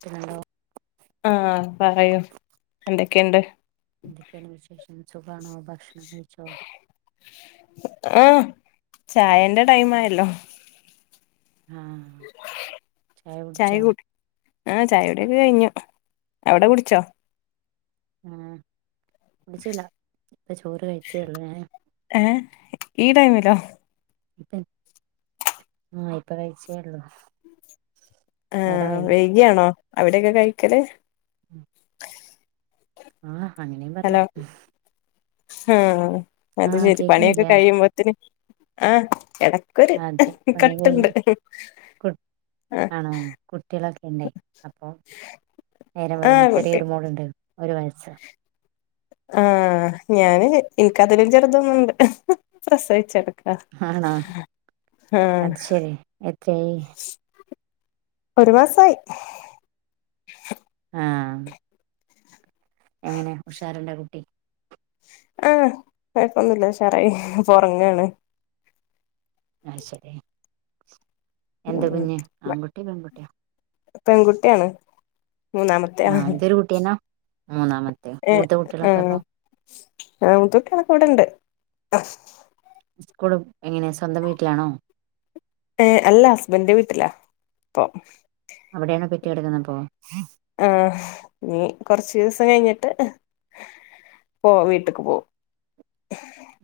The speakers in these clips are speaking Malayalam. ത്ത്നണ്ടൊ ആഹ പറയു എന്തെക്കെണ്ട് എന്തെക്കെണ് വിശേഷം സുഖാണോ ഭക്ഷണംകഴിച്ചോ ആഹ് ചായന്റെ ടൈംആയല്ലോ ആഹ് ചായ കുടി ആഹ ചായുടിയൊക്കെ കഴിഞ്ഞു അവടെ കുടിച്ചോ ആഹ് കുടിച്ചില്ല ഇപ്പ ചോറ് കഴിച്ചേഒള്ളൂ ഞാൻ ഏ ഈടൈമലോ ഇപ്പ ആഹ് ഇപ്പകഴിച്ചേള്ളൂ. ആഹ വൈകിയാണോ അവിടെക്കെ കഴിക്കല് ഉം ആഹ് അങ്ങനേംപറയ ആഹ അത് ആഹ് ശരി കേക്കുന്നില്ലേ പണിയൊക്കെകഴിയുമ്പോത്തിന് ആഹ് എട കട്ട്ണ്ട് കുട്ട് ആണോ കുട്ടിളൊക്കെണ്ടേ അപ്പോ നേരംവൈകും ആഹ് കുട്ടി ചെറിയൊരുമോള്ണ്ട് ഒരുവയസ്സ ആഹ് ഞാന് ഇൻക്കതിലുംചെറുതൊന്ന്ണ്ട് പ്രസവിച്ചടു അഹ് ആണോ ആഹ് അത് ശരി എത്രയായി ഒരു മാസായി ആഹ് എങ്ങനെ ഉഷാറ്ണ്ടൊ കുട്ടി ആഹ് കൊഴപ്പൊന്നുല്ല ഉഷാറായി പ്പഒറങ്ങാണ്. അഹ് ശരി എന്ത് ഉം കുഞ്ഞ് ആൺകുട്ടി പെൺകുട്ടിയോ പെങ്കുട്ടിയാണ്. ആഹ അന്റരു കുട്ടിയന്ന മൂന്നാമ ഏ ആഹ് മുത്തൊട്ടിളക്കെ ഇവടെണ്ട് സ്കൂളും എങ്ങനെ സ്വന്തംവീട്ടിലാണോ ഏ അല്ല ഹസ്ബന്റെ വീട്ടിലാ പ്പൊ അവിടെണോ പെറ്റ് കിടക്കുന്നപ്പോ ആ നീ കുറച്ച് ദിവസം കഴിഞ്ഞിട്ട് പോ വീട്ടക്ക് പോവും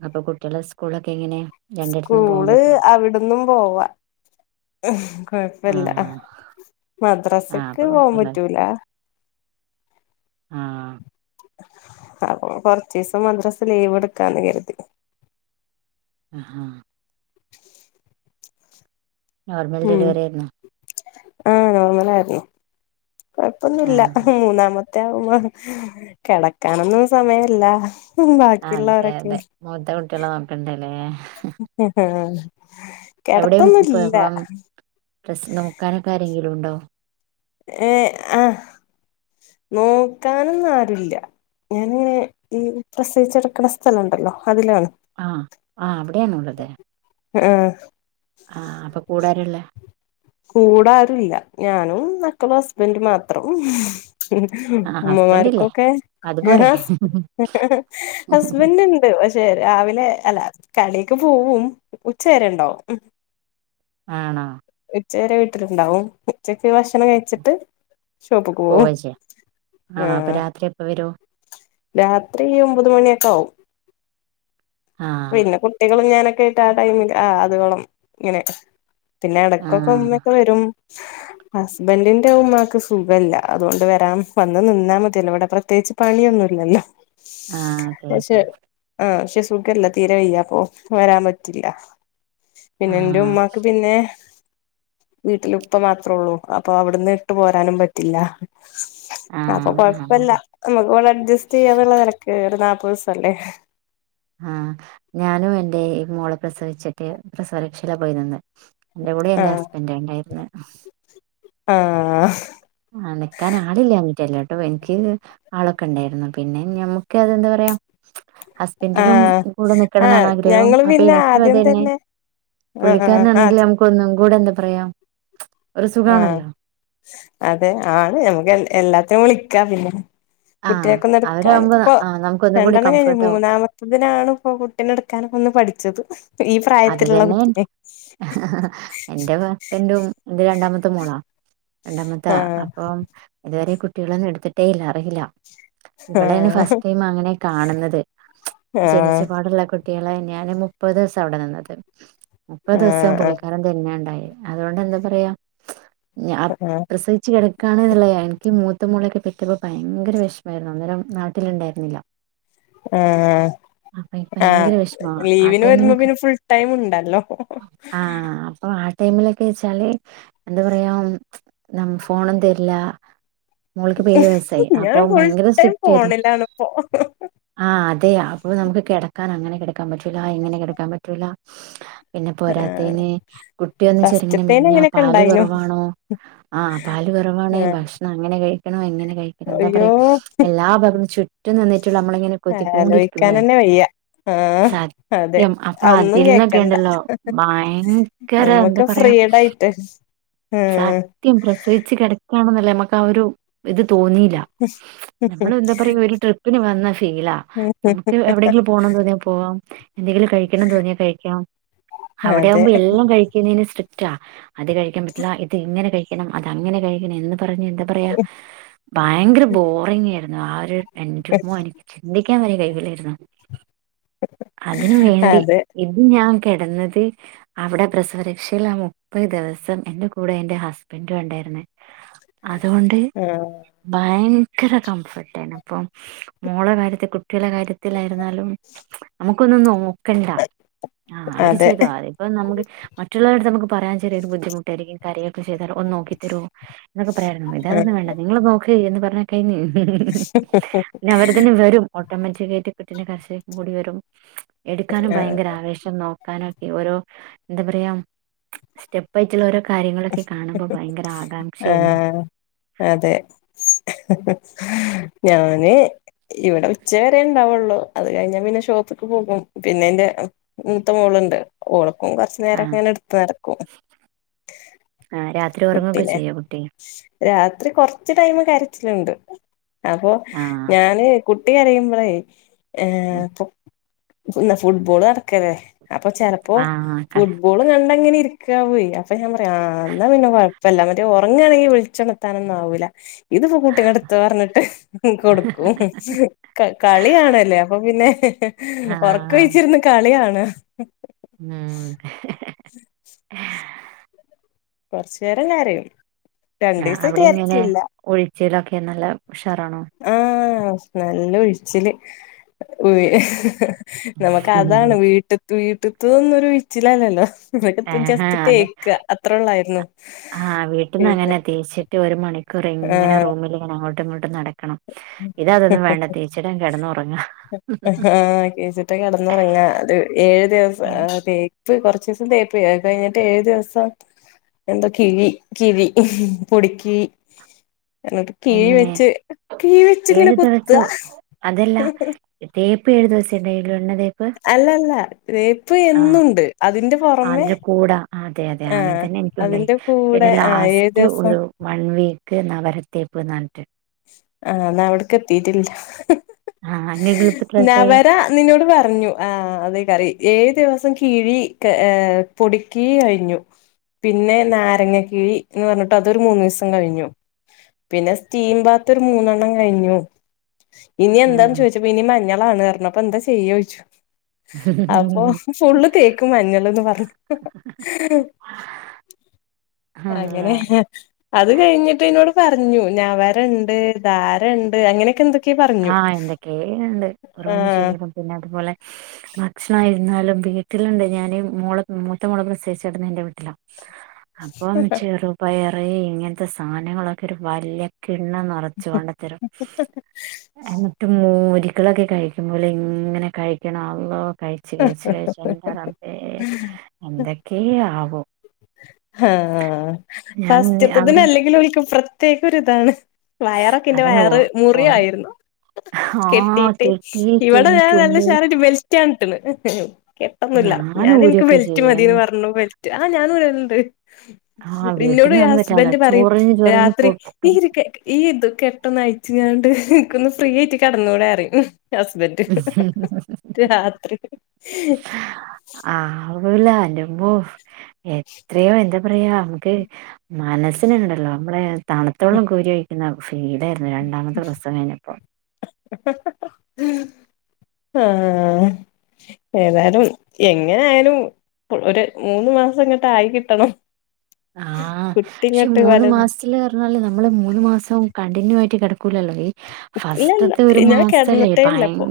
അപ്പൊ കുട്ട്യളെ സ്കൂളൊക്കെ എങ്ങനെയാ സ്കൂൾ അവിടന്നും പോവാ കൊഴപ്പല്ല ആഹ് ആഹ് മദ്രാസക്ക് അപ്പൊ പോവാൻ കൊഴപ്പല്ലല്ലോ പറ്റൂല ആഹ് അപ്പൊ കൊറച്ചിസം മദ്രസ ലീവ് എടുക്കാന്ന് കരുതി. ആഹ് നോർമൽ ഉം ഡലിവറിയായിരുന്നോ? ആഹ് നോർമലായിരുന്നു കൊഴപ്പൊന്നുല്ല ആഹ് മൂന്നാമ ത്തെവുമ്പോ കെടക്കാനൊന്നും സമയല്ല അതെ ബാക്കിയുള്ളവരൊക്കെ അതെ മൂത്തകുട്ട്യാളെ നൊക്കണ്ടലേ എവിടെയും ഇപ്പ കെടത്തൊന്നൂല്ല ഇപ്പം പ്രസ് നോക്കാനൊകേരെങ്കിലും ണ്ടോ? ഏഹ് ആഹ് നോക്കാനൊന്നും ആരുല്ല ഞാന് ഈ പ്രസവിച്ച്കടക്ക്ണ സ്ഥലണ്ടല്ലോ അതിലാണ് ആഹ് ആ അവിടെയാണോള്ളത്. അ ആഹ് ആഹ് അപ്പൊ കൂടാരാല്ലേ കൂടാരൂല്ല ഞാനും മക്കളും ഹസ്ബന്റ് മാത്രം ആഹ് മ്മ ഹസ്ബൻഡ് ഇല്ലേ മാർക്കൊക്കെ അത് പോരെ ഹസ് ഹസ്ബന്റ്ണ്ട് പക്ഷേ - രാവിലെ അല്ല കടിക്ക് പോവും ഉച്ചവരെണ്ടാവും ഉം ആണോ ഉച്ചവരെ വീട്ടിലുണ്ടാവും ഉച്ചക്ക് ഭക്ഷണം കഴിച്ചിട്ട് ഷോപ്പ്ക്ക് പോവും പോവാ ചെയ്യാ ആണോ അപ്പൊ ആഹ് രാത്രി എപ്പ വരും രാത്രി ഒമ്പത് മണിയൊക്കെ ആവും ആഹ് പിന്നെ കുട്ടികളും ഞാനൊക്കെ ആയിട്ട് ആ ടൈമില്ല് ആ അതുവോളം ഇങ്ങനെ പിന്നെ എടക്കൊക്കേ ആഹ് ഉമ്മക്കെ വരും ഹസ്ബൻന്റിന്റെ ഉമ്മാക്ക് സുഖമല്ല അതുകൊണ്ട് വരാം വന്ന് നിന്നാൽ മതിയല്ലോ ഇവിടെ പ്രത്യേകിച്ച് പണിയൊന്നുല്ലല്ലോ ആഹ് അതെ പക്ഷെ അതെ ആ പക്ഷെ സുഖല്ല. തീരെ വെയ്യ അപ്പൊ വരാൻ പറ്റില്ല പിന്നെ എന്റെ ആഹ് ഉമ്മ പിന്നെ വീട്ടില് ഉപ്പ മാത്രേ ഉള്ളൂ അപ്പൊ അവിടുന്ന് ഇട്ട് പോരാനും പറ്റ റ്റില്ല അപ്പൊ ആഹ് കൊഴപ്പല്ല ആഹ് നമുക്ക് ഇവിടെ അഡ്ജസ്റ്റ് ചെയ്യാന്നുള്ള നിലക്ക് ഒരു നാല്പത്ദിവസ അല്ലേ. ആഹ് ഞാനും എന്റെ മോളെ പ്രസവിച്ചിട്ട് പ്രസവരക്ഷല പോയി നിന്നെ എന്റെ കൂടെ ആ എന്റെ ഹസ്ബന്റാ ണ്ടായിരുന്നെ. ആഹ് ആഹ നിക്കാൻ ആളില്ലഞ്ഞിട്ടല്ലേ ട്ടോ എനിക്ക് ആളൊക്കെ ഉണ്ടായിരുന്നു പിന്നെ ഞമ്മുക്ക് അതെന്താ പറയാ. ആ ഹസ്ബൻന്റിനും കൂടെ ആ നിക്കണം എന്നാണ് ആഗ്രഹം ഞങ്ങള് അപ്പൊ പിന്നെ എനിക്കും അത് ആദ്യം തന്നെ ആ ആ പുള്ളിക്കാരനാണെങ്കിൽ നമുക്ക് ഒന്നും കൂടെ എന്താ പറയാം ആഹ് അതെ ആണ് ഞമുക്ക് എല്ലാത്തിനും വിളിക്കാം പിന്നെ ആഹ് കുട്ട്യാക്കൊന്ന് എടുക്കാൻ അവരാകുമ്പോ ഇപ്പൊ ആഹ് നമുക്ക് ഒന്നും കൂടി രണ്ടെണ്ണം കംഫർട്ട് ആവും കഴിഞ്ഞ്മൂന്നാമത്തെ. ഇതിനാണ് ഇപ്പൊ കുട്ടിനെ എടുക്കാനൊക്കെ ഒന്ന് പഠിച്ചത്. ഈ അത് പ്രായത്തിലുള്ള തന്നെ കുട്ടിന്നെ ന്റും എന്റെ രണ്ടാമത്തെ മോളാ രണ്ടാമത്താ ആഹ് അപ്പോം ഇതുവരെ കുട്ടികളൊന്നും എടുത്തിട്ടേല്ല അറിയില്ല ഇവളെണ് ആഹ് ഫസ്റ്റ് ടൈം അങ്ങനെ കാണുന്നത് ആഹ് ജനിച്ചപാടുള്ള കുട്ടികളെ ഞാന് മുപ്പത് ദിവസം അവിടെ നിന്നത് മുപ്പത് ദിവസം ആഹ് പുള്ളിക്കാരൻ തന്നെ ണ്ടായി അതോണ്ട് ന്താ പറയാ ഞാൻ ആഹ് പ്രസിവിച്ചു കിടക്ക ക്കാണ്ന്നള്ളതാണ് എനിക്ക് മൂത്ത മോളൊക്കെ പെറ്റപ്പോ ഭയങ്കര വിഷമായ്രുന്നു അന്നേരം നാട്ടിലുണ്ടായിരുന്നില്ല. ആഹ് അപ്പൊ എനിക്ക് ആഹ് ഭയങ്കര വിഷമാ ലീവിന് വരുമ്പോ പിന്നെ ഫുൾടൈം ടൈമ്ണ്ടല്ലോ ആഹ അപ്പൊ ആ ടൈമിലൊക്കെ വെച്ചാല് എന്താ പറയാ നമ്മ ക്ക് ഫോണും തരില്ല മോൾക്ക്പ്പോ ഏഴ് വയസായി ഞാൻ അപ്പൊ ഫുൾ ഭയങ്കര ടൈം സ്ട്രിക്റ്റ് ആയിരുന്നു ഫോണിലാണ് ഇപ്പോ ആഹ് അതെയ് അപ്പൊ നമുക്ക് കിടക്കാൻ അങ്ങനെ കിടക്കാൻ പറ്റൂല ങ്ങനെ കിടക്കാൻ പറ്റൂല പിന്നെ പോരാത്തീന് കുട്ടി ഒന്ന് ചെറിങ്ങനെ ഫസ്റ്റത്തേന് മേലിഞ്ഞാ അങ്ങനെയൊക്കെ പാല് ഉണ്ടായിനു കുറവാണോ ആഹ് പാല് കുറവാണ് ഭക്ഷണം അങ്ങനെ കഴിക്കണം ങ്ങനെ കഴിക്കണം എന്താ പറയാ അയ്യോ എല്ലാ ഭാഗത്തും ചുറ്റും നിന്നിട്ട് നമ്മളങ്ങനെ കൊത്തിക്കോണ്ടിരിക്കുംല്ലേ ആലോയിക്കാനന്നെ വയ്യ സത്തിയം ന്നും കേക്കണ്ട ഭയങ്കര നമ്മുക്ക് എന്താ പറയാ ഫ്രീടായിട്ട് ആഹ സത്യം പ്രസവിച്ച് കെടക്കണ്ന്ന്ള്ള നമുക്ക് ആ ഒരു ഇത് തോന്നില്ല നമ്മള് എന്താ പറയാ ഒരു ട്രിപ്പിന് വന്നാ ഫീലാ നമുക്ക് എവിടെങ്കിലും പോകണന്ന് തോന്നിയാ പോവാം എന്തെങ്കിലും കഴിക്കണം തോന്നിയാ കഴിക്കാം അവിടെ അതെ ആവുമ്പോ എല്ലാം കഴിക്കുന്നതിന് സ്ട്രിക്റ്റാ അത് കഴിക്കാൻ പറ്റില്ല ഇത് ഇങ്ങനെ കഴിക്കണം അത് അങ്ങനെ കഴിക്കണം എന്ന് പറഞ്ഞു എന്താ പറയാ ഭയങ്കര ബോറിംങ്ങ് ആയിരുന്നു ആ ഒരു എന്റുമ്മോ എനിക്ക് ചിന്തിക്കാൻ വരെ കഴിയില്ലായിരുന്നു അതിന് വേണ്ടി അതെ ഇത് ഞാൻ കെടന്നത് അവിടെ പ്രസവരക്ഷയിൽ ആ മുപ്പത് ദിവസം എന്റെ കൂടെ എന്റെ ഹസ്ബൻഡും ഉണ്ടായ്രുന്നു അതുകൊണ്ട് ആഹ് ഭയങ്കര കംഫർട്ട് ആയ്ന് അപ്പം മോളെ കാര്യത്തിൽ കുട്ടികളുടെ കാര്യത്തിലായിരുന്നാലും നമുക്കൊന്നും നോക്കണ്ട ആഹ അവര് അതെ ചെയ്തു അവര് അപ്പ നമുക്ക് മറ്റുള്ളവര്ടെത്ത് നമ്മക്ക് പറയാൻ ചെറിയരു ബുദ്ധിമുട്ടായിരിക്കും കരയോക്കെ ചെയ്താൽ ഒന്ന് നോക്കോ നോക്കി തെരോ എന്നൊക്കെ പറയായ്രുന്നു ആഹ് ഇതതൊന്നും വേണ്ട നിങ്ങള് നോക്കി എന്ന് പറഞ്ഞ കഴിഞ്ഞിലെ പിന്നെ അവര് തന്നെ വരും ഓട്ടോമാറ്റിക്കായിട്ട് കുട്ടിന്റെ കരച്ചിൽ കേട്ടാ ഓടി വരും എടുക്കാനും ആഹ് ഭയങ്കര നോക്കാനൊക്കെ ഓരോ എന്താ പറയാ സ്റ്റെപ്പയിട്ടുള്ള ഓരോ കാര്യങ്ങളൊക്കെ കാണുമ്പോൾ ഭയങ്കര ആകാംക്ഷായാണ് ആഹ് അതെ ഞാന് ഇവിടെ ഉച്ച വരെ ഉണ്ടാവുള്ളൂ അത് കഴിഞ്ഞ പിന്നെ ഷോപ്പക്ക് പോകും പിന്നെന്റെ മൂത്തെ മോളുണ്ട് ഓളക്കെ കുറച്ചു നേരം ആഹ് ങ്ങനെ എടുത്ത് നടക്കും ആഹ് രാത്രി ഉറങ്ങൊക്കെ കുട്ടിനെ ചെയ്യോ കുട്ടി രാത്രി കുറച്ച് ടൈമില് കാരച്ചിലിണ്ട് അപ്പോ ആഹ് ഞാന് കുട്ടികരയുമ്പോേ ഏ പ്പോ പിന്ന ഫുട്ബോൾ നടക്കല്ലെ അപ്പൊ ചെലപ്പോ ആഹ് കള ഫുട്ബോൾ കണ്ടങ്ങനെ ഇരിക്കാവുയ് അപ്പൊ ഞാൻ പറിം ആ ന്നാ പിന്നെ കൊഴപ്പല്ല മറ്റേ ഉറങ്ങാണെങ്കി വിളിച്ചെണത്താനൊന്നാവൂല്ല ഇതിപ്പോ കൂട്ടി നെട്ത്തോന്ന് പറഞ്ഞിട്ട് കൊട്ക്കും കളിയണല്ലേ അപ്പൊ പിന്നെ ആഹ് ഉറക്കൊഴിച്ചിരുന്ന് കളികാണാ ഉം കോർചേരം കരയും ആ രണ്ടീസായിട്ട് അവിടെ ഇങ്ങനെ കരച്ചിലില്ല ഉഴിച്ചിലൊക്കെങ്ങനെ നല്ല ഉഷാറാണോ ആഹ നല്ല ഉഴ്ച്ചില് ഉ നമക്ക് അതാണ് വീട്ട് വീട്ട്ത്തൊന്നുരുഴിച്ചിലല്ലല്ലോ ഇവിടുത്തെ ജെസ്റ്റ്ത്തെക്കാ അത് ആഹ് വീട്ടന്ന് അങ്ങനെ തെ ഏസ്യൊക്കെ ഒര് മണിക്കൂറെങ്ങനെ ആഹ് റൂമില്ങ്ങനെ അങ്ങോട്ടും ഇങ്ങോട്ടും നട ക്കണം ഇതതൊന്നും വേണ്ട തേച്ചിണ്ടാണ്ട് കെടന്നാെറങ്ങാ ആഹ് തേച്ചിട്ട് കെടന്നാെറങ്ങാ അത് ഏഴ് ദിവസം ആഹ് തേ ത് കാെർച്ചീസം തേപ്പ അത്കയ്ഞ്ഞിട്ട് ഏഴ് ദിവസം എന്താേ കിഴി കിഴി പൊടിക്കിഴി ന്നട്ട് കിഴി എങ്ങനെ വെച്ച് കിഴി വെച്ച്ങ്ങനെ ഏഴു കുത്താ തേപ്പേഴ് ദിവസം ണ്ടായ്ലാെണ്ണ തേ അല്ല അല്ല തേപ്പ് എന്നുംണ്ട് അതിന്റെ പുറമെ അതിന്റെ കൂടാ അതെ അതെ ആഹ് അങ്ങൻ തന്നെ എനിക്കുണ്ടായി അതിന്റെ പിന്നെ കൂടെ ആഹ് ഏഴു ലാസ്റ്റ് ദിവസം ഒരു വൺ വീക്ക് നവരത്തേപ്പ്ന്നർഞ്ഞ്ട്ട് ആഹ് ന്നാ അവ്ട്ക്കെത്തീട്ടില്ല ആ നിങ്ങൾക്ക് എളുപ്പത്തിൽ മനസ്സിലായി നവര ന്ന്ന്നോട് പർഞ്ഞു ആഹ് അതെയ്ക്കാരം ഏഴ് ദിവസം കിഴി ഏഹ് പൊടിക്കിഴി കഴിഞ്ഞു പിന്നെ നാരങ്ങ കിഴിന്ന് പർഞ്ഞിട്ട് അതൊരു മൂന്നീസം കഴിഞ്ഞു പിന്നെ സ്റ്റീം ബാത്തൊരു മൂന്നെണ്ണം കഴിഞ്ഞു ഇനി എന്താന്ന് ചോയ്ച്ച പ്പ ഇനി മഞ്ഞളാണ് അർഞ്ഞു അപ്പെന്താ ചെയ്യായ്ച്ചു അപ്പം ഫുള്ള് തേക്കും മഞ്ഞള്ന്ന് പർഞ്ഞ് ആ ആങ്ങനെ അള്ളാ അത് കഴിഞ്ഞിട്ട് ന്നോട് പറഞ്ഞു നവരണ്ട് ധാരണ്ട് അങ്ങനെയെക്കെന്താെ ആഹ് എന്തൊക്കേണ്ട് ഓരോന്ന് ചെയ്യലും പിന്നെ അത്പോലെ ഭക്ഷണായ്ര്ന്നാലും വീട്ടില്ണ്ട് ഞാന് മോളെ മൂത്തമോളെ പ്രസവിച്ചട്ന്നെ എന്റെ വീട്ടിലാ അപ്പം ചെറുപയറ് ഇങ്ങൻത്തെ സാനങ്ങളൊക്കൊര് വല്ല്യ കിണ്ണം നെറച്ച് കൊണ്ടെത്തെരും ആഹ് എന്നിട്ട് മൂരികളൊക്കെ കഴിക്കുംപോലെ ഇങ്ങനെ കഴിക്കണം അള്ളോ കഴി ച്ച് കഴിച്ച് കഴിച്ച് എന്റെ റബ്ബേ എന്തെക്കേ ആവും ആഹ് ഞാൻ ഫസ്റ്റ്ത്തത്തിന് അവിടെ അല്ലെങ്കിലും ഓൽക്ക് പ്രത്യേക ഒര്താണ് വയറൊക്കെന്റെ അതിന് ഓ വയറ് ഓര മുറ്യായ്ര്ന്നു ആഹ് കെട്ടീട്ട് കെട്ടിയിട്ട് ഇവിടെ ഞാൻ ചുമ്മും നല്ലഷാറായ്ട്ട് ബെൽറ്റാട്ട്ണ് കെട്ടൊന്നുല്ല ഞാൻ ഞാന് ഇൻക്ക് ഊരൊക്കെ ബെൽറ്റ് ചെയ്യും മതീന്ന് പർഞ്ഞു ബെൽറ്റ് ആഹ് ഞാന് ഊരല്ണ്ട് ആഹ് ഇന്നോട് ഇന്റെ വീട്ടിന്നാന്ന് പറ്റാല്ല ഹസ്ബന്റ് പറിം ചൊറിഞ്ഞ് ചൊറിഞ്ഞ് രാത്രി ഈ പൊട്ടും ഇത് കെ ഈ ഇത് കെട്ടോന്ന് അയ്ച്ച്ങ്ങാണ്ട് അൻക്കൊന്ന് ഫ്രീയായിട്ട് കെട്ന്നൂടെ അറിം ഹസ്ബൻ രാത്രി ആവൂല അന്റെമ്മോ എത്രയോ എന്താ പറയാ അമക്ക് മനസ്സ്ന്ണ്ടല്ലോ അമ്മളേ തണ്ത്ത വള്ളം കോരി ഒഴിക്ക്ന്ന ഫീലായ്ര്ന്നു രണ്ടാമത്തെ പ്രസവം കയ്ഞ്ഞപ്പോ ആഹ് ഏതായാലും എങ്ങെനെ ആയാലും ഒര് മൂന്ന് മാസംങ്ങട്ടായി കിട്ടണം കുട്ടിങ്ങട്ട് വല് ന്ന്ർഞ്ഞാല് നമ്മള് മൂന്ന് മാസം കണ്ടിന്യൂ ആയിട്ട് കെടക്കൂലല്ലോ വെയ്റ്റ് ഇല്ലല്ല ഫസ്റ്റ്ത്തെ ഒര് ഞാൻ മാസലേ കിടന്നിട്ടേ ഭയ ഇല്ലപ്പൊ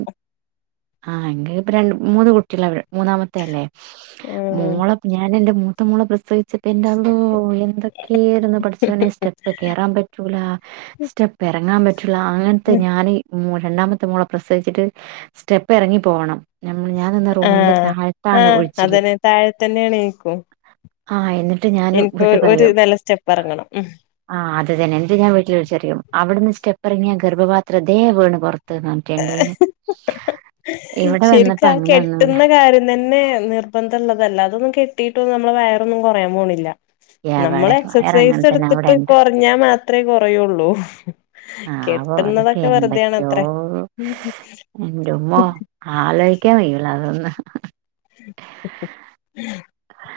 ആഹ് ഇന്റെത്പ്പ രണ്ട് മൂന്ന് കുട്ട്യാള [unintelligible] മൂന്നാമത്തെ അല്ലേ ഉം മോളെ ഞാന്‌ന്റെ മൂത്ത മോളെ പ്രസവ്ച്ച്ട്ട് ഇന്റെ അ എന്തെക്കേര്ന്നു പട്ച്ചോനെ സ്റ്റെപ്പ് കേറാൻ പറ്റൂല സ്റ്റെപ്പ് എറങ്ങാൻ പ റ്റൂലാ അങ്ങൻത്തെ ഞാന് മോ രണ്ടാമത്തെ മോളെ പ്രസവ്ച്ച്ട്ട് സ്റ്റെപ്പെറങ്ങി പോവണം ഞമ്മ് ഞാനന്ന് റൂമിന്റെ ആഹ് താഴത്താണ് ആഹ് ഉഴ്ച്ച്ല് അതന്നെ താഴെ തന്നെയാണ് എനിക്കും ആഹ് എന്നി എനിക്ക് ഒര് നെല സ്റ്റെപ്പെറങ്ങണം ഉം ആഹ് അത് തന്നെ ഇത് ഞാൻ വീട്ട്ല് വിൾച്ചറിയും അവ്ട്ന്ന് സ്റ്റെപ്പെറങ്ങ്യാ ഗർഭപാത്രം തേ വീണ് പൊർ ത് മാറ്റണ്ടയ്ന് ശെരിക്കാ കെട്ട്ന്ന കാര്യം തന്നെ നിർ നിബന്ധള്ളതല്ല അതൊന്നും കെട്ടിയിട്ടൊന്നും നമ്മള വയറൊന്നും കൊറയാം പോണില്ല. നമ്മള് എവടെ എക്സസൈസ് വയറങ്ങനെ തന്നെ എടുത്തിട്ട് അവിടെണ്ട്. കൊറഞ്ഞാ മാത്രേ കൊറയുള്ളൂ. ആവോ അതൊക്കെ കെട്ടുന്നതൊക്കെ എന്തൊക്കെയോ വെറുതണത്രെ. എന്റുമ്മോ ആലോയ്ക്കാൻ വയ്യൂല്ല അതൊന്ന് [unintelligible]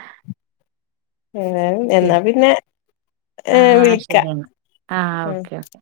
ഏ. പി ആഹ്, ആ ശരി വിളിക്കാം എന്നാ ആ ഉം ഓക്കെ, ഓക്കെ.